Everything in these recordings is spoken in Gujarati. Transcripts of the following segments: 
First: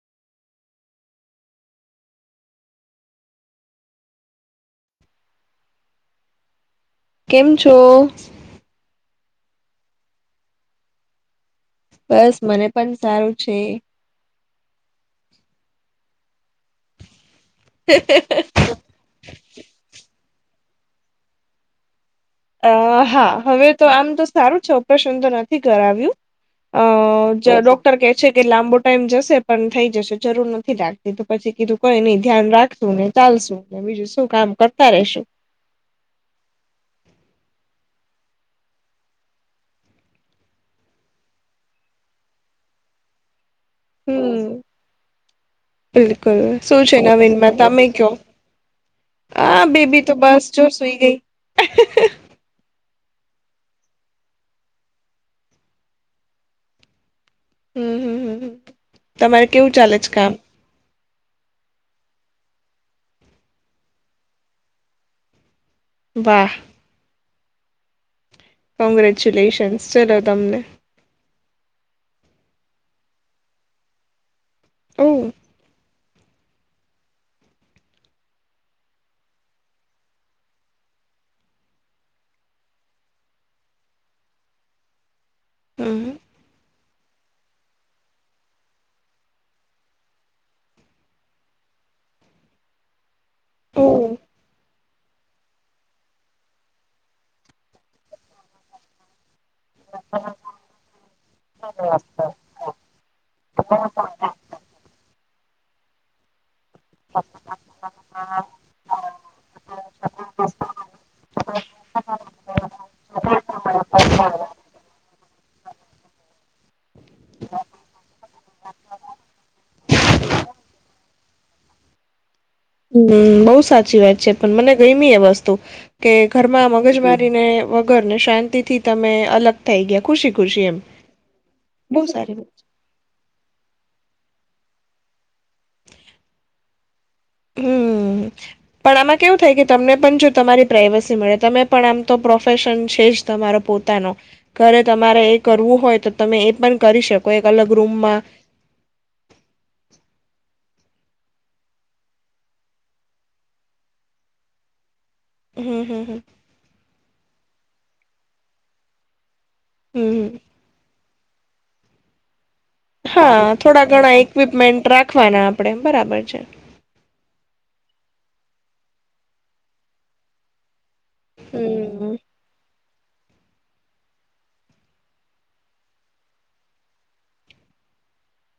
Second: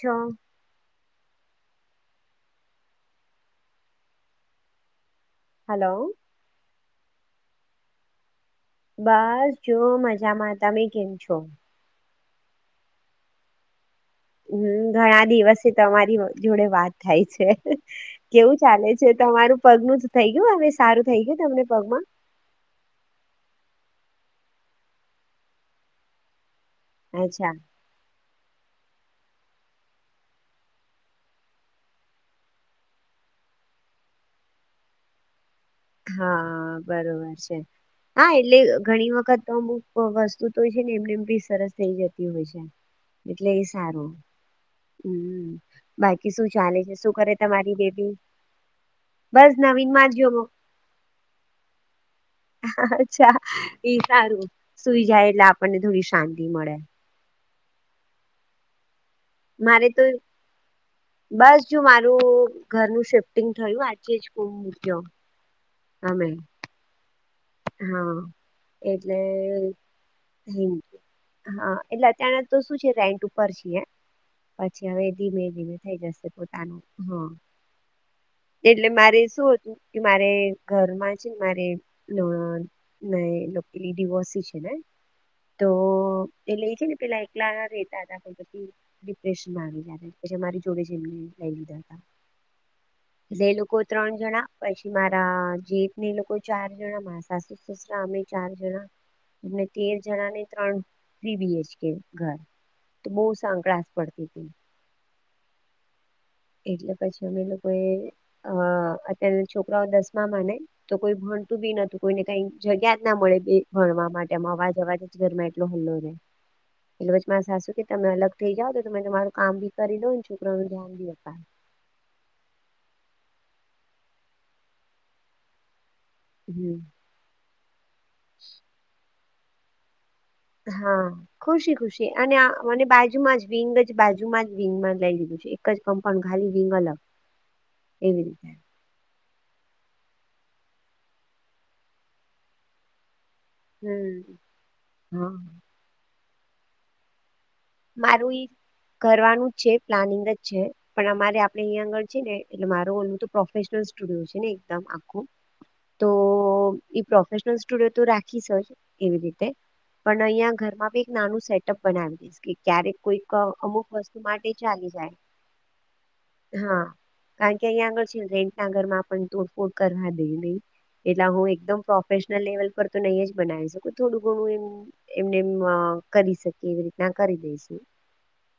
ચો હલો. કેમ છો. બસ જો મજામાં તમે કેમ છો. બસ મને પણ સારું છે. હમ ઘણા દિવસે તમારી. જોડે વાત થાય છે કેવું ચાલે છે તમારું પગ નું જ થઈ ગયું હ. સારું થઈ ગય તમને પગમાં. અ હા હવે તો આમ તો સારું છે ઓપરેશન તો નથી કરાવ્યું. અ અચ્છા ડોક્ટર કે છે કે લાંબુ. ટાઈમ જશે પણ થઈ જશે જરૂર નથી લાગતી તો પછી કીધું કઈ નહી ધ્યાન રાખશું ને ચાલશું. બીજું શું કામ કરતા રશું. હા બરોબર છે. હા એટલે ઘણી વખત અમુક વસ્તુ તો છે ને એમને એમ બી સરસ થઇ જતી હોય છે. એટલે એ સારું. હમ હમ બાકી બિલકુલ શું ચાલે છે શું કરે નવીનમાં તમારી તમે કયો બેબી. બસ આ નવીન બેબી મા તો જો બો. બસ સુઈ ગઈ. અચ્છા એ સારું સુઈ જાય એટલે આપણને થોડી શાંતિ મળે. હમમ તમારે કેવું મારે ચાલે તો છે કામ. બસ જો મારું ઘરનું શિફ્ટિંગ થયું આજે જ મક્યો. વાહ. હમ. કોંગ્રેચ્યુલેશન્સ ચલો તમને. હા એટલે અત્યના તો શું છે રેન્ટ ઉપર છી પછી હવે ઓહ ધીમે ધીમે થઈ જશે. પોતાનું હમ. એટલે મારે શું હતું કે મારે ઘરમાં છે મારે. લી ડિવોર્સ છે ને હમ તો એ લે છે ને. પેલા એકલા રેતા હતાઈી ડિપ્રેશનમાં આવી જ પછી મારી જોડે જેમને લઈ લીધા હતા. એટલે એ લોકો ઓહ ત્રણ જણા પછી મારા જીત ને એ લોકો ચાર. જણા મારા સાસુ સસરા અમે ચાર જણા. એ તેર જણા ને ત્રણ પ્રીબીએચ કે ઘર. તો બહુ સંકળસ પડતી હતી. એટલે પછી અમે લોકો એ અ અત્ય્યારે છોકરાઓ દસમામાં ને તો કોઈ ભ. તું બી નતું કોઈને કઈ જગ્યા જ ના મળે બે ભણવા માટે અવાજ અવાજ ઘરમાં એટલો હલ્લો રહેે. એટલે વચ મારે સાસું કે તમે અલગ થઇ જાાવ તો તમે તમારું કામ ભી કરી દ લોો ને છોકરાનું ધ્યાન ભી. હ હમ બઉુ સાચી વાત છે પણ મને ગમી એ વસ્તુ. કે ઘરમાં હમ મગજ મારીને વગર ને શાંતિ થી તમે અલગ થઈ ગયા. ખુશી ખુશી એમ. હા ખુશી બહુ ખુશી અને સારી મ બાજુમાં જ વિંગ જ બાજુમાં જ. વિંગ માં જ લઈ દીધું છે એક જ કમ્પાઉન્ડ ખાલી વિંગ અલગ હમ્મ. એવી રીતે. પણ આમાં કેવું થાય કે તમને પણ જો તમારી પ્રાઇવસી મળે તમે પણ આમ તો પ્રોફેશન છે જ. તમારો પોતાનો હમ ઘરે તમારે હા એ કરવું હોય તો તમે એ પણ કરી શકો. એક અલગ રૂમમાં મારું કરવાનું જ છે પ્લાનિંગ જ છે. પણ અમારે આપડે અહીંયા આગળ છે ને એટલે માર તો પ્રોફેશનલ સ્ટુડિયો છે ને એકમ. હમ હમ હ. નેનલ સ્ટુડિયો તો રાખીશજ એવી રીતે પણ હમ્મ અહિયાં ઘરમાં બી. નાનું સેટઅપ બનાવી દશ. હા થોડા ઘણા ઈક્વિપમેન્ટ ચાલી જાય રાખવાના આપણે બરાબર છે. હા કારણ કે અહીંયા આગળ છે રેન્ટ ના ઘરમાં પણ તોડફોડ કરવા દે નહી. એટલા હું એકદમ હમ્મ. Professional level. પર તો નહી જ બનાવી શકો થોડું ઘણું એમ એમને કરી શકી એવી રીતના. ખરીદ છે.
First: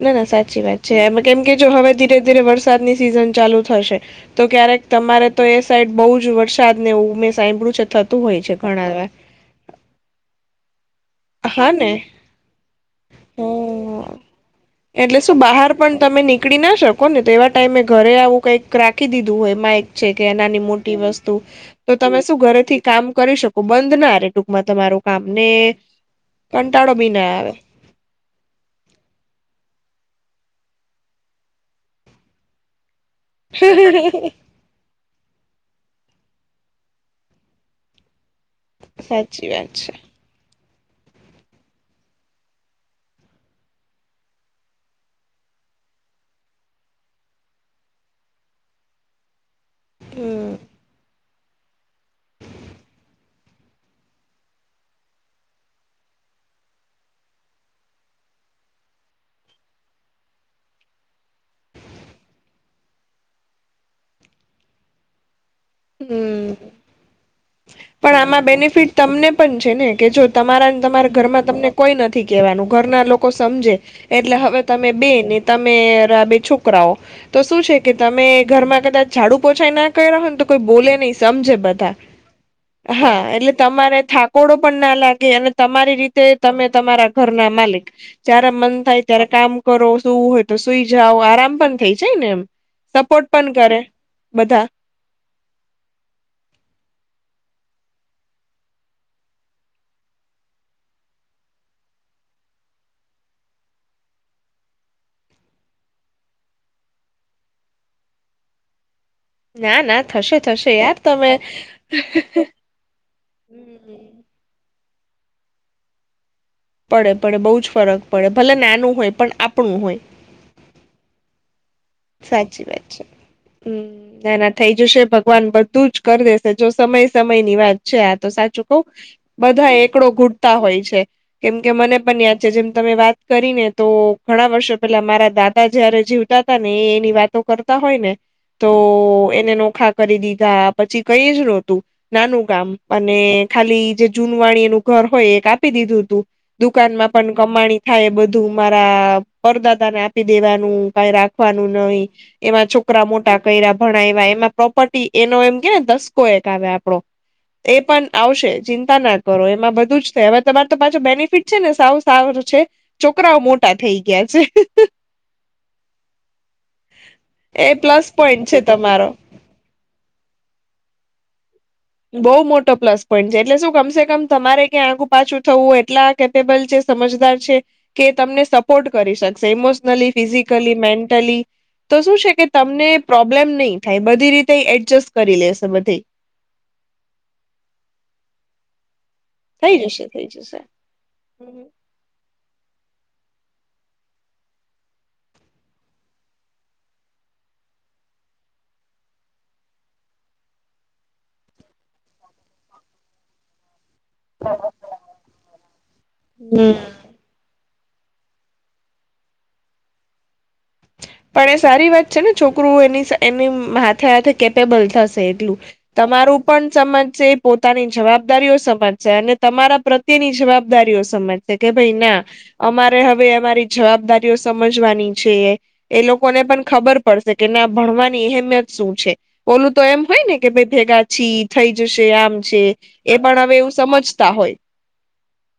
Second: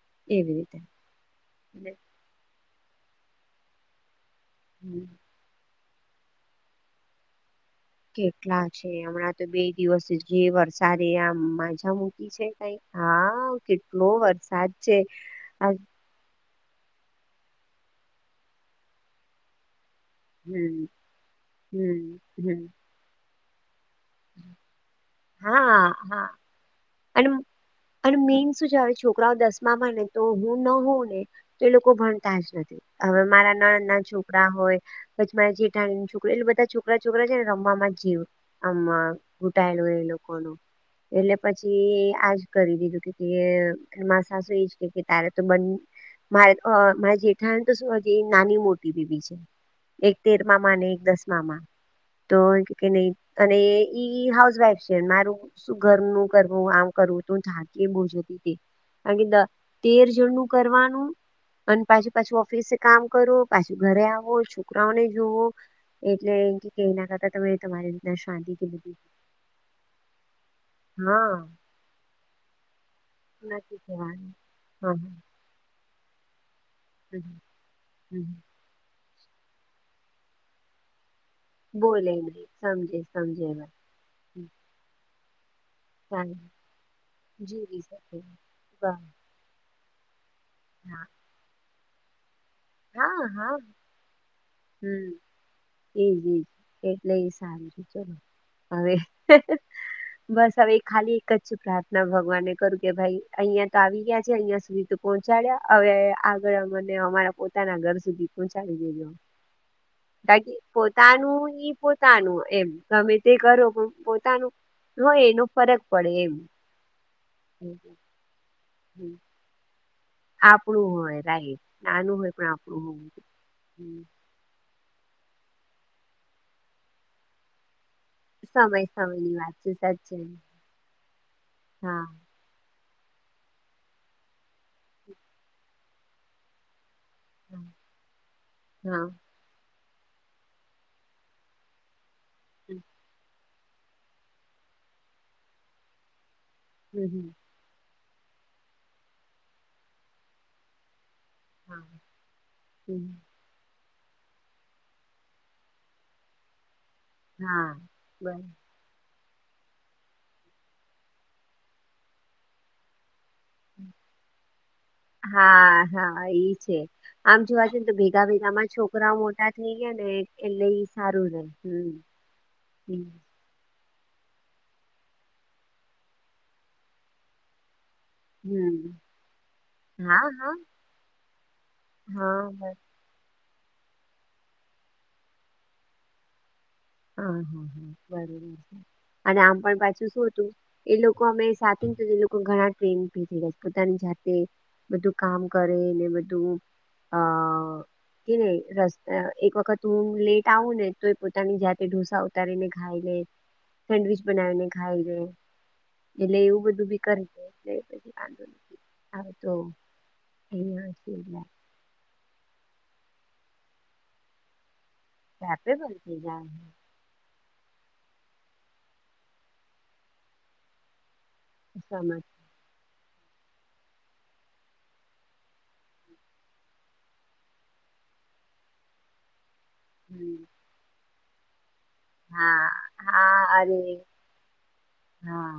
ના ના સાચી વાત છે એ કેમ કે જો હવે અને ધીરે ધીરે વરસાદની સિઝન ચાલુ થશે. તો ક્યારેક હમ, તમારે તો એ સાઈડ બઉુ જ વરસાદ ને એવું મેં સાંભળ્યું. છે થતું હોય કેટલા ઘણા છે વાર હમણાં તો બે દિવસ જે વર. તારે આમ હા ને માજા મૂકી છે કઈ હા હમ કેટલો વરસાદ છે. એટલે શું બહાર પણ તમે નીકળી ના શકો ને તેવા ટાઈમે ઘરે આવું કઈક રાખી દીધું હોય એમાં એક. કે એનાની હમ મોટી વસ્તુ તો હમ તમે શું હમ ઘરેથી કામ કરી શકો. બંધ ના ર ટૂંકમાં તમારું કામ ને. હા હા કંટાળો બી અને ના અને મેીન શું છે હવે છોકરાઓ દસમામાં નથી. તો હું ન હોઉં ને તો એ લોકો ભણતા જ નથી. હવે મારા નણ ના આવે છોકરા હોય. જે ઠાણીુંનોકરી એટલે બધા છોકરા છોકરા છે ને રમવા જ જેવું. અમમાં સાચી વાત છે ઘુટાયળું એ લોકો કોનું. એટલે પછી આજ કરી દીધું કે મા સાસુ એજ કે તારે તો બ. મા મારે જેઠાણ તો શું નાની મોટી પીવીી છે. એક તેર હમ મામા અને એક દસ મામા તો કે નહી અને ઈ હાઉસ વાઈફ છે, મારું શું ઘર નું કરવું આમ કરવું તું થાકી એ બો આ ગીતદા તેર જનનુ કરવાનુ, અને પાછી પાછી ઓફિસે કામ કરું પાછું ઘરે આવો છોકરાઓને જોવો એટલે એ હમ કે કઈ નાખાતા તમે તમારી પણ રીતના આમાં શાંતિથી બેનિફિટ બધી તમને પણ છે, ને કે જો તમારા તમારા હા ઘરમાં તમને કોઈ નથી કેહેવાનું ઘરના લોકો સમજે નથી કહેવાનું એટલે હવે તમે હા બે હા ને તમે બે છો છોકરાઓ તો શું છે કે હમ તમે ઘરમાં કદાચ બાડુ પોછાાઈ ના કર રહો ને તો કોઈ બોલે નહીિ. સમજે બધા બોલે નહી સમજે હા સમજે એટલે વાત તમારે થાકોડો પણ ના લાગે અને. તમારી રીતે ચાલે તમે તમારા ઘર ના જીવી માલિક શકે જય્યારે મન થાય હા ત્યારે કામ કરો શું હોય. તો સુઈ જાવ આરામ પણ થઇ જાય ને એમ હા સપોર્ટ પણ હા કરે બધા. એજજ એટલે એ સારું છે ચલો હવે. બસ હવે ખાલી એક જ પ્રાર્થના ભગવાનને કરું કે ભાઈ અહિયાં તો આવી ગયા છે અહિયાં સુધી. પહોંચાડ્યા હવે આગળ મને અમારા પોતાના ઘર સુધી પહોંચાડી દેધ. ના ના થશે બાકી થશે યાર તમે પોતાનું ઈ પોતાનું એમ ગમે તે કરો પણ. હમ પોનું હોય એનો ફરક પડે એમ. પડે પડે બહુ જ ફરક પડે ભલે નાનું હોય હમ. પણ આપણું હોય. આપણું હોય રાહ. સાચી વાત છે, જોઈએ. હમ્મ નાના થઈ જ જેશે ભગવાન બધું જ કરી દેશે, જો સમય સમય ની વાત છે, આ તો સાચું કઉ સમય સમયની વાત છે બધા એકડો સાચે ઘૂટતા હોય છે, કેમ કે મને હા પણ યાદ છે જેમ તમે વાત કરીને તો ઘણા વર્ષો પેલા મારા દાદા જયારે જીવતા હતા ને એ વા હા કરતા હોય ને તો હા એને નોખા કરી દીધા પછી કઈ જ નતું નાનું કામ હમ અને ખાલી જે જૂનવાણી એ નું ઘર હોય એ કાપી દીધું હતું, હમ દુકાનમાં હમ, પણ કમાણી થાય એ બધું મારા પરદાતા ને આપી દેવાનું કાઈ રાખ હા નહી એમાં હમ છોકરા મોટા કરયા ભણાવ્યા એમાં પ્રોપર્ટી એનો એમ કેવાય ને દસકો એક આવે, [unintelligible] હા એ પણ બર આવશે ચિંતા ના કરો, એમાં બધું જ થાય હવે તમારે તો પાછો બેનિફિટ છે ને સાવું સારું છે, છોકરાઓ મોટા થઈ ગયા છે, હા હા, ઈ છે આમ જોવા એ જ ને તો પ્લસ ભેગા પોઈન્ટ છે ભેગામાં તમારો છોકરાઓ મોટા થઈ ગયા ને એટલે એ સારું રહે બઉ મોટો પ્લસ પોઈન્ટ છે, એટલે શું ગમશે મ તમારે ક્યા આગું પાછું થવું હોય એટલા કેપેબલ છે સમજદાર છે, કે તમને સપોર્ટ હમ. કરી શકશે, ઇમોશનલી હા હા ફિઝિકલી મેન્ટલી તો શું છે, કે હા બસ તમને પ્રોબ્લેમ નહી થાય બધી રીતે એડજસ્ટ કરી લેશે બધેય હા હા હા [unintelligible] અને આમ થઈ પણ જશે પાછું શું થઈ હતું જશે એ લોકો અમે સાથે એ લોકો ઘણા ટ્રેન પોતાની જાતે બધું કામ કરેને બધું અ કે રસ્તા એક વખત હું લેટ આવું ને તો પોતાની જાત તે ઢુસા ઉતારી ને ખાય લે સેન્ડવીચ બનાવીને ખાઈ લે એટલે એવું બધું હમ બી કર દે એટ હવે તો. પણ એ સારી વાત છે, ને છોકરું એની એની હાથે હાથે કેપેબલ થશે એટલું કેપેબલ થઈ તમારું પણ જાય સમજ છે, પોતાની જવાબદારીઓ સમજશે અને તમારા પ્રત્યેની જવાબદારીઓ સમજશે કે ભાઈ ના સમજ અમારે હવે અમારી જવાબદારીઓ સમજવાની છે, એ લોકોને પણ ખબર પડશે કે ના ભણવાની અહેમિયત શું છે, ઓલું તો એમ હોય ને હમ, કે ભ ભેગાછી થઈ. આમ છે હા એ પણ હા હવે એવું અરે સમજતા હોય. હા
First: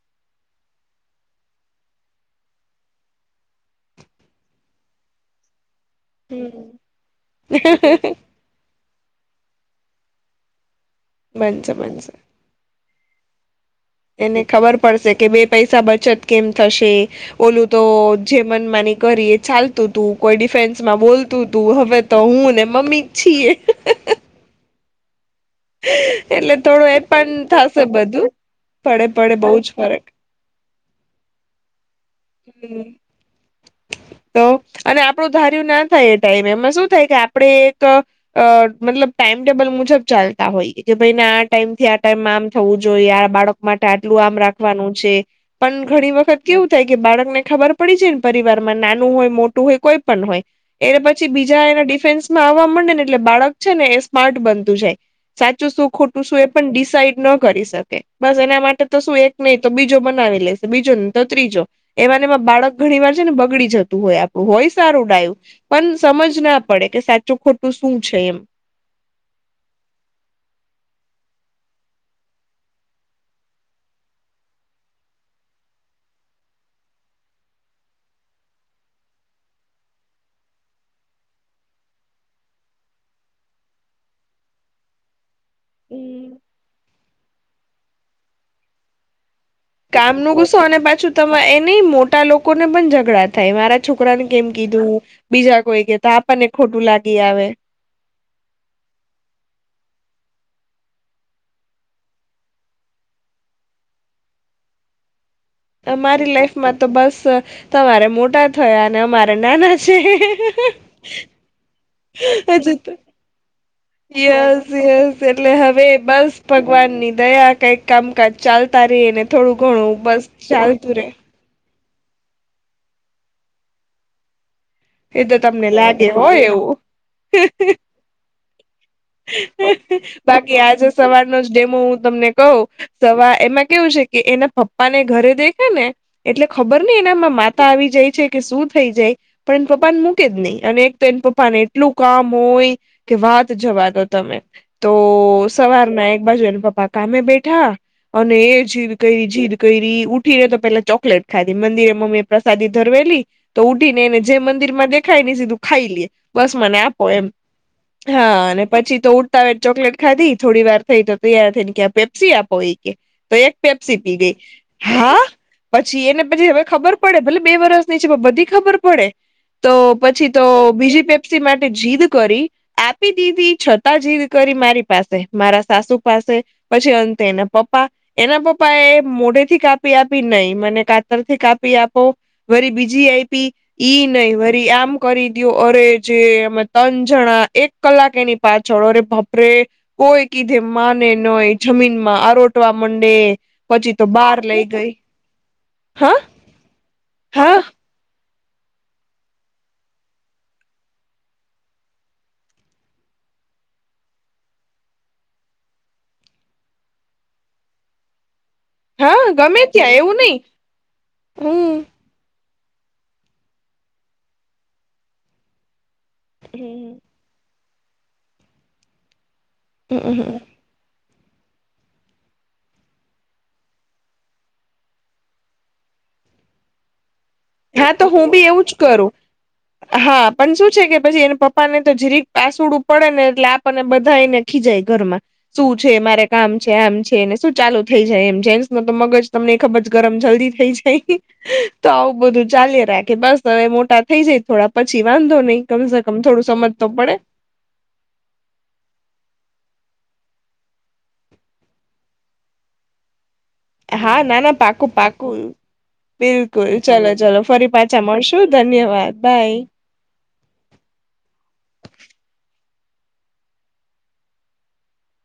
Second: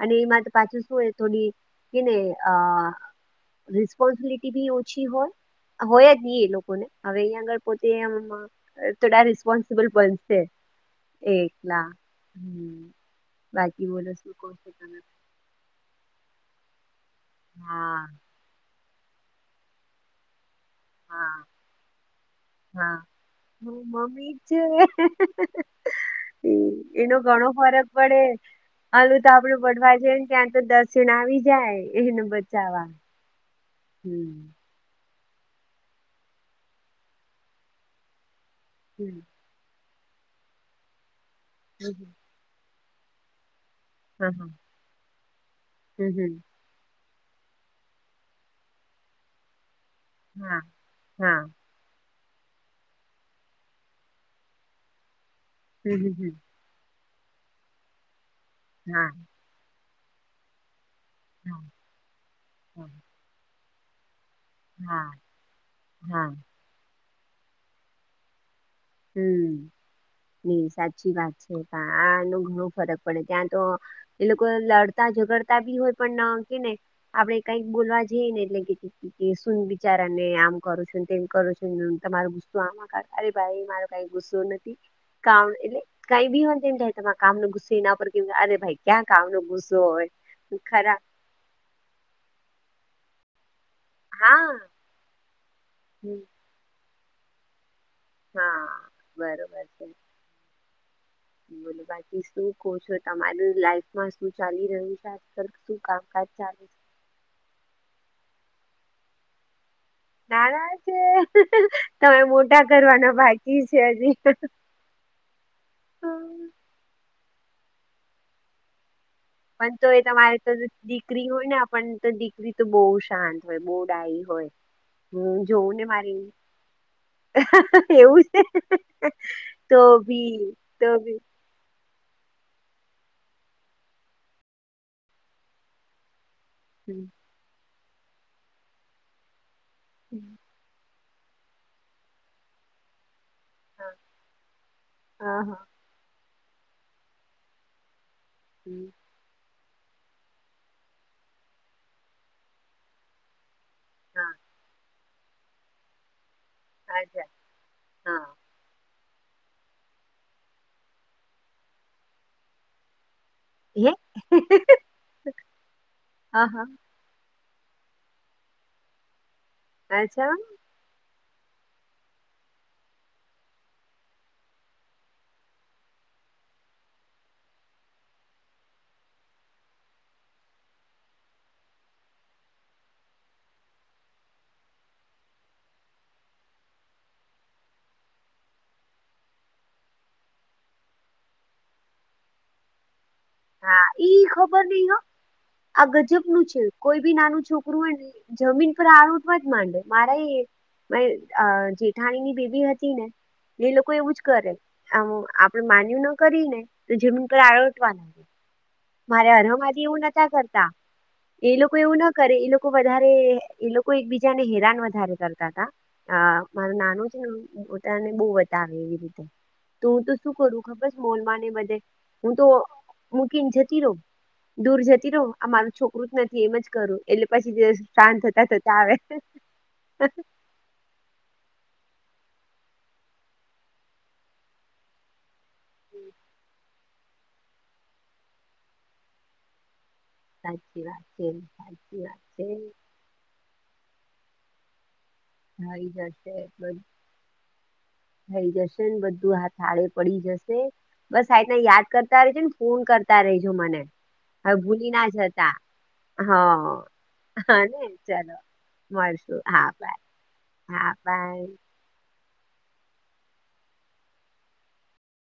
અને એમાં તો પાછું શું એ થોડી કે ને આ. રિસ્પોન્સબિલિટી બી ઓછી હોય. હોય જ હી એ લોકોને હવે અહીં આગળ પોતે. થોડા રિસ્પોન્સબલ બનશે બનશે એકલા બનશે. હમ. બાકી બોલો શું એને કહો છો ખબર તમે પડશે કે બે પૈસા બચત કેમ થશે. ઓલું તો હા જે મનમાની કરી એ ચાલતું તું કોઈ ડિફેન્સ. હા બોલતું તું હવે તો હું ને હા મમ્મી જ છીએ. એ એટલે થોડું એનો પણ ઘણો થશે ફરક પડે, બધું પડે હલું તો પડે બહુ આપડું જ બઢવાય ફરક છેને ક્યાં તો દસ ણ આવી જાય એને હમ બચાવા હમ્મ આપું ધાર્યું ના થાય એ ટાઈમ એમાં શું થાય કે આપણેે એક મતલબ હમ ટાઈમટેબલ મુજબ ચાલતા હોઈએ કે ભાઈને આ ટાઈમ થી આ ટાઈમમાં આમ થવું જોઈએ, આ બાળક માટે આટલું હા આમ હા રાખવાનું છે, પણ હમ ઘણી હમ વખત કેવું થાય, કે બાળક ને ખબર પડી જાય ને પરિવાર માં નાનું હોય મોટું હોય કોઈ પણ હોય હા એ પછી હા બીજા એના ડિફેન્સ. આવવા મડે એટલે બાળક છે ને એ સ્માર્ટ બનતું જાય સાચું શું હમ ખોટું હમ શું એ પણ ડિસાઈટ ન કરી શકે બસ એના માટે તો હા શું એક નહી તો બીજો બનાવી લેશે બીજો નહી તો ત્રીજો, હા માં બાળક ઘણી વાર છે, ને બગડી જતું હોય હોય સારું હા ડાયું પણ હા સમજ ના પડે કે સાચું ખોટું શું છે એમ. હમ [unintelligible] સાચી વાત છે આનું ઘણું ફરક પડે ત્યાં તો એ લોકો લડતા. ગડતા બી હોય પણ કેને આપડે કઈક બોલવા જઈ ને એટલે કેુંન બિચારા. ને આમ કરું છ તેમ કરું છો તમાર ગુસ્તું આમાં કર અરે ભાઈ. ુસ્ો નથી એટલે ક બી તમા. કામ નોુસ્સે એના પર કે અરે ભાઈ ક્યા કામ નોુસ્. કામ ન કુસો અને પાછું ત એ નહી મોટા લોકોને પણ ઝઘડા થાય મારા. છોકરાને કેમ હા કીધું બીજા કોઈ કેતા હમ, આપણને ખોટું લાગી આવે. હા બરોબર છે. મને બાકી શું કહ છો તમારું લાઈફમાં શું ચાલી રહ્યું છે. આજકાલ શું કામકાજ અમારી ચાલે છે? લાઈફમાં તો બસ તમારે મોટા થયા અને અમારે નાના. છે નાના છે તમે મોટા હજુ તો કરવાના બાકી. છે હજી યસ યસ એટલે હવે બસ હમ. ભગવાનની દયા. કઈક કામકાજ ચાલતા રે ને થોડું પણ ઘણું બસ ચાલતું રે. પણ તો દીકરી તો બહુ શાંત હોય બહુ ડાયી હોય. એ તો હ તમને જોવું ને લાગે મારે હોય એવું એવું. છે તો ભી બાકી આજે તો ભી સવારનો જ ડેમો હું તમને કઉ. સવા એમાં કેવું છે કે એના પપ્પા ને ઘરે દેખે ને એટલે ખબર નહ એનામાં માતા. પ આવી જાય છે કે શું થઈ જાય પણ પપ્પાને મૂકે જ નહી અને. બેન પપ્પા ને એટલું કામ હોય કે વાત જવા. તમે હા હા તો હા સવારના એક બાજુ એ પપ્પા કામે બેઠા. અને એ હમ. જ કઈ જી. કરી ઉઠી રે તો પેલા ચોકલેટ ખાધી મંદિરે મમ્મી એ પ્રસાદી ધરવેલી. તો ઉઠી ને એને હા જે મંદિરમાં દેખાય ને સીધું ખાઈ લે. બસ મને આપો એમ અચ્છા હા અને. પછી તો ઉડતા ચોકલેટ ખાધી થોડી વાર થઈ તો તૈયાર થઈને કે પેપ્સી આપો એ કે. તો એક હે પેપ્સી પી ગઈ હા પછી એને હા પછી હવે હા ખબર પડે ભલે. બે વરસ ની છે, બધી ખબર પડે તો પછી અચ્છા તો બી પેપ્સી [unintelligible] માટે જીદ કરી આપી દીધી છતાં જીદ કરી મારી પાસે મારા સાસુ પાસે પછી અંતે એના પપ્પા એના પપ્પા પપ્પા એ મોઢે થી કાપી આપી નહી મને કાતર થી કાપી આપો વરી બીજી આઈપી ઈ નહી વરી આમ કરી દયો, અરે જે અમે ‌ત્રણ જણા એક કલાક એની પાછળ અરે બાપરે કોઈ કીધે માને નય જમીનમાં આરોટવા માંડે હા ઈ ખબર નહીં હ આ હા ગજબ નું છે કોઈ બી નાનું હા છોકરું હોય જમીન પર આરોટવા જ માંડે મારા એ મારી અ જેઠાણી ની બેબી હતી, ને એ લોકો એવું જ કરે આ આપડ માન્યું ન કરી ને તો જમીન પર આરોટવા લાગે. મારે હા હરો ગમે માંથી ત્યાં એવું નતા નહી કરતા એ લોકો હમ એવું ના કરે એ લોકો લોકો વધારે એ લોકો એકબીજા ને હેરાન વધારે કરતા હતા. હા મારું નાનું છે, એ પોતાને બહુ લાગે એવી રીતે, તો હું તો શું હમ કરું ખબર મોલમાંને બધે હું તો મૂકીને જતી રહો દૂર જતી રહો આ મારું છોકરું જ નથી એમ જ કરું એટલે પછી જે હા તો શાંત હું થતા બી એવું થતા જ આવે. કરું હા પણ શું છે, કે પછી એને પપ્પા ને તો જીરીક પાસુડું પડે ને એટલે આપને બધાને ખીજાય ઘરમાં શું છે, મારે કામ છે આમ છે. શું ચાલુ થઈ જાય એમ જેન્સ ન તો મગજ તમને ખબર છે. ગરમ જલ્દી થ‌ઈ સાચી વાત જાય છે તો સાચી આવું વાત છે બધું ચાલ્યા રાખે બસ હવે મોટા થઈ જાય થોડા પછી વાંધો નહી થઈ કમસે કમ જશે થોડું સમજ તો પડે. થઈ જશે ને બધું હાથાળે પડી જશે બસ આના યાદ કરતા રેજ ને ફોન કરતા રહી. હા, ના, ના, પાકું, પાકું. હ બિલકુલ હા ચલો ચલો ફરી ને પાછા ચલો મળશું ધન્યવાદ મળશું બાય. હા હા બાઈ.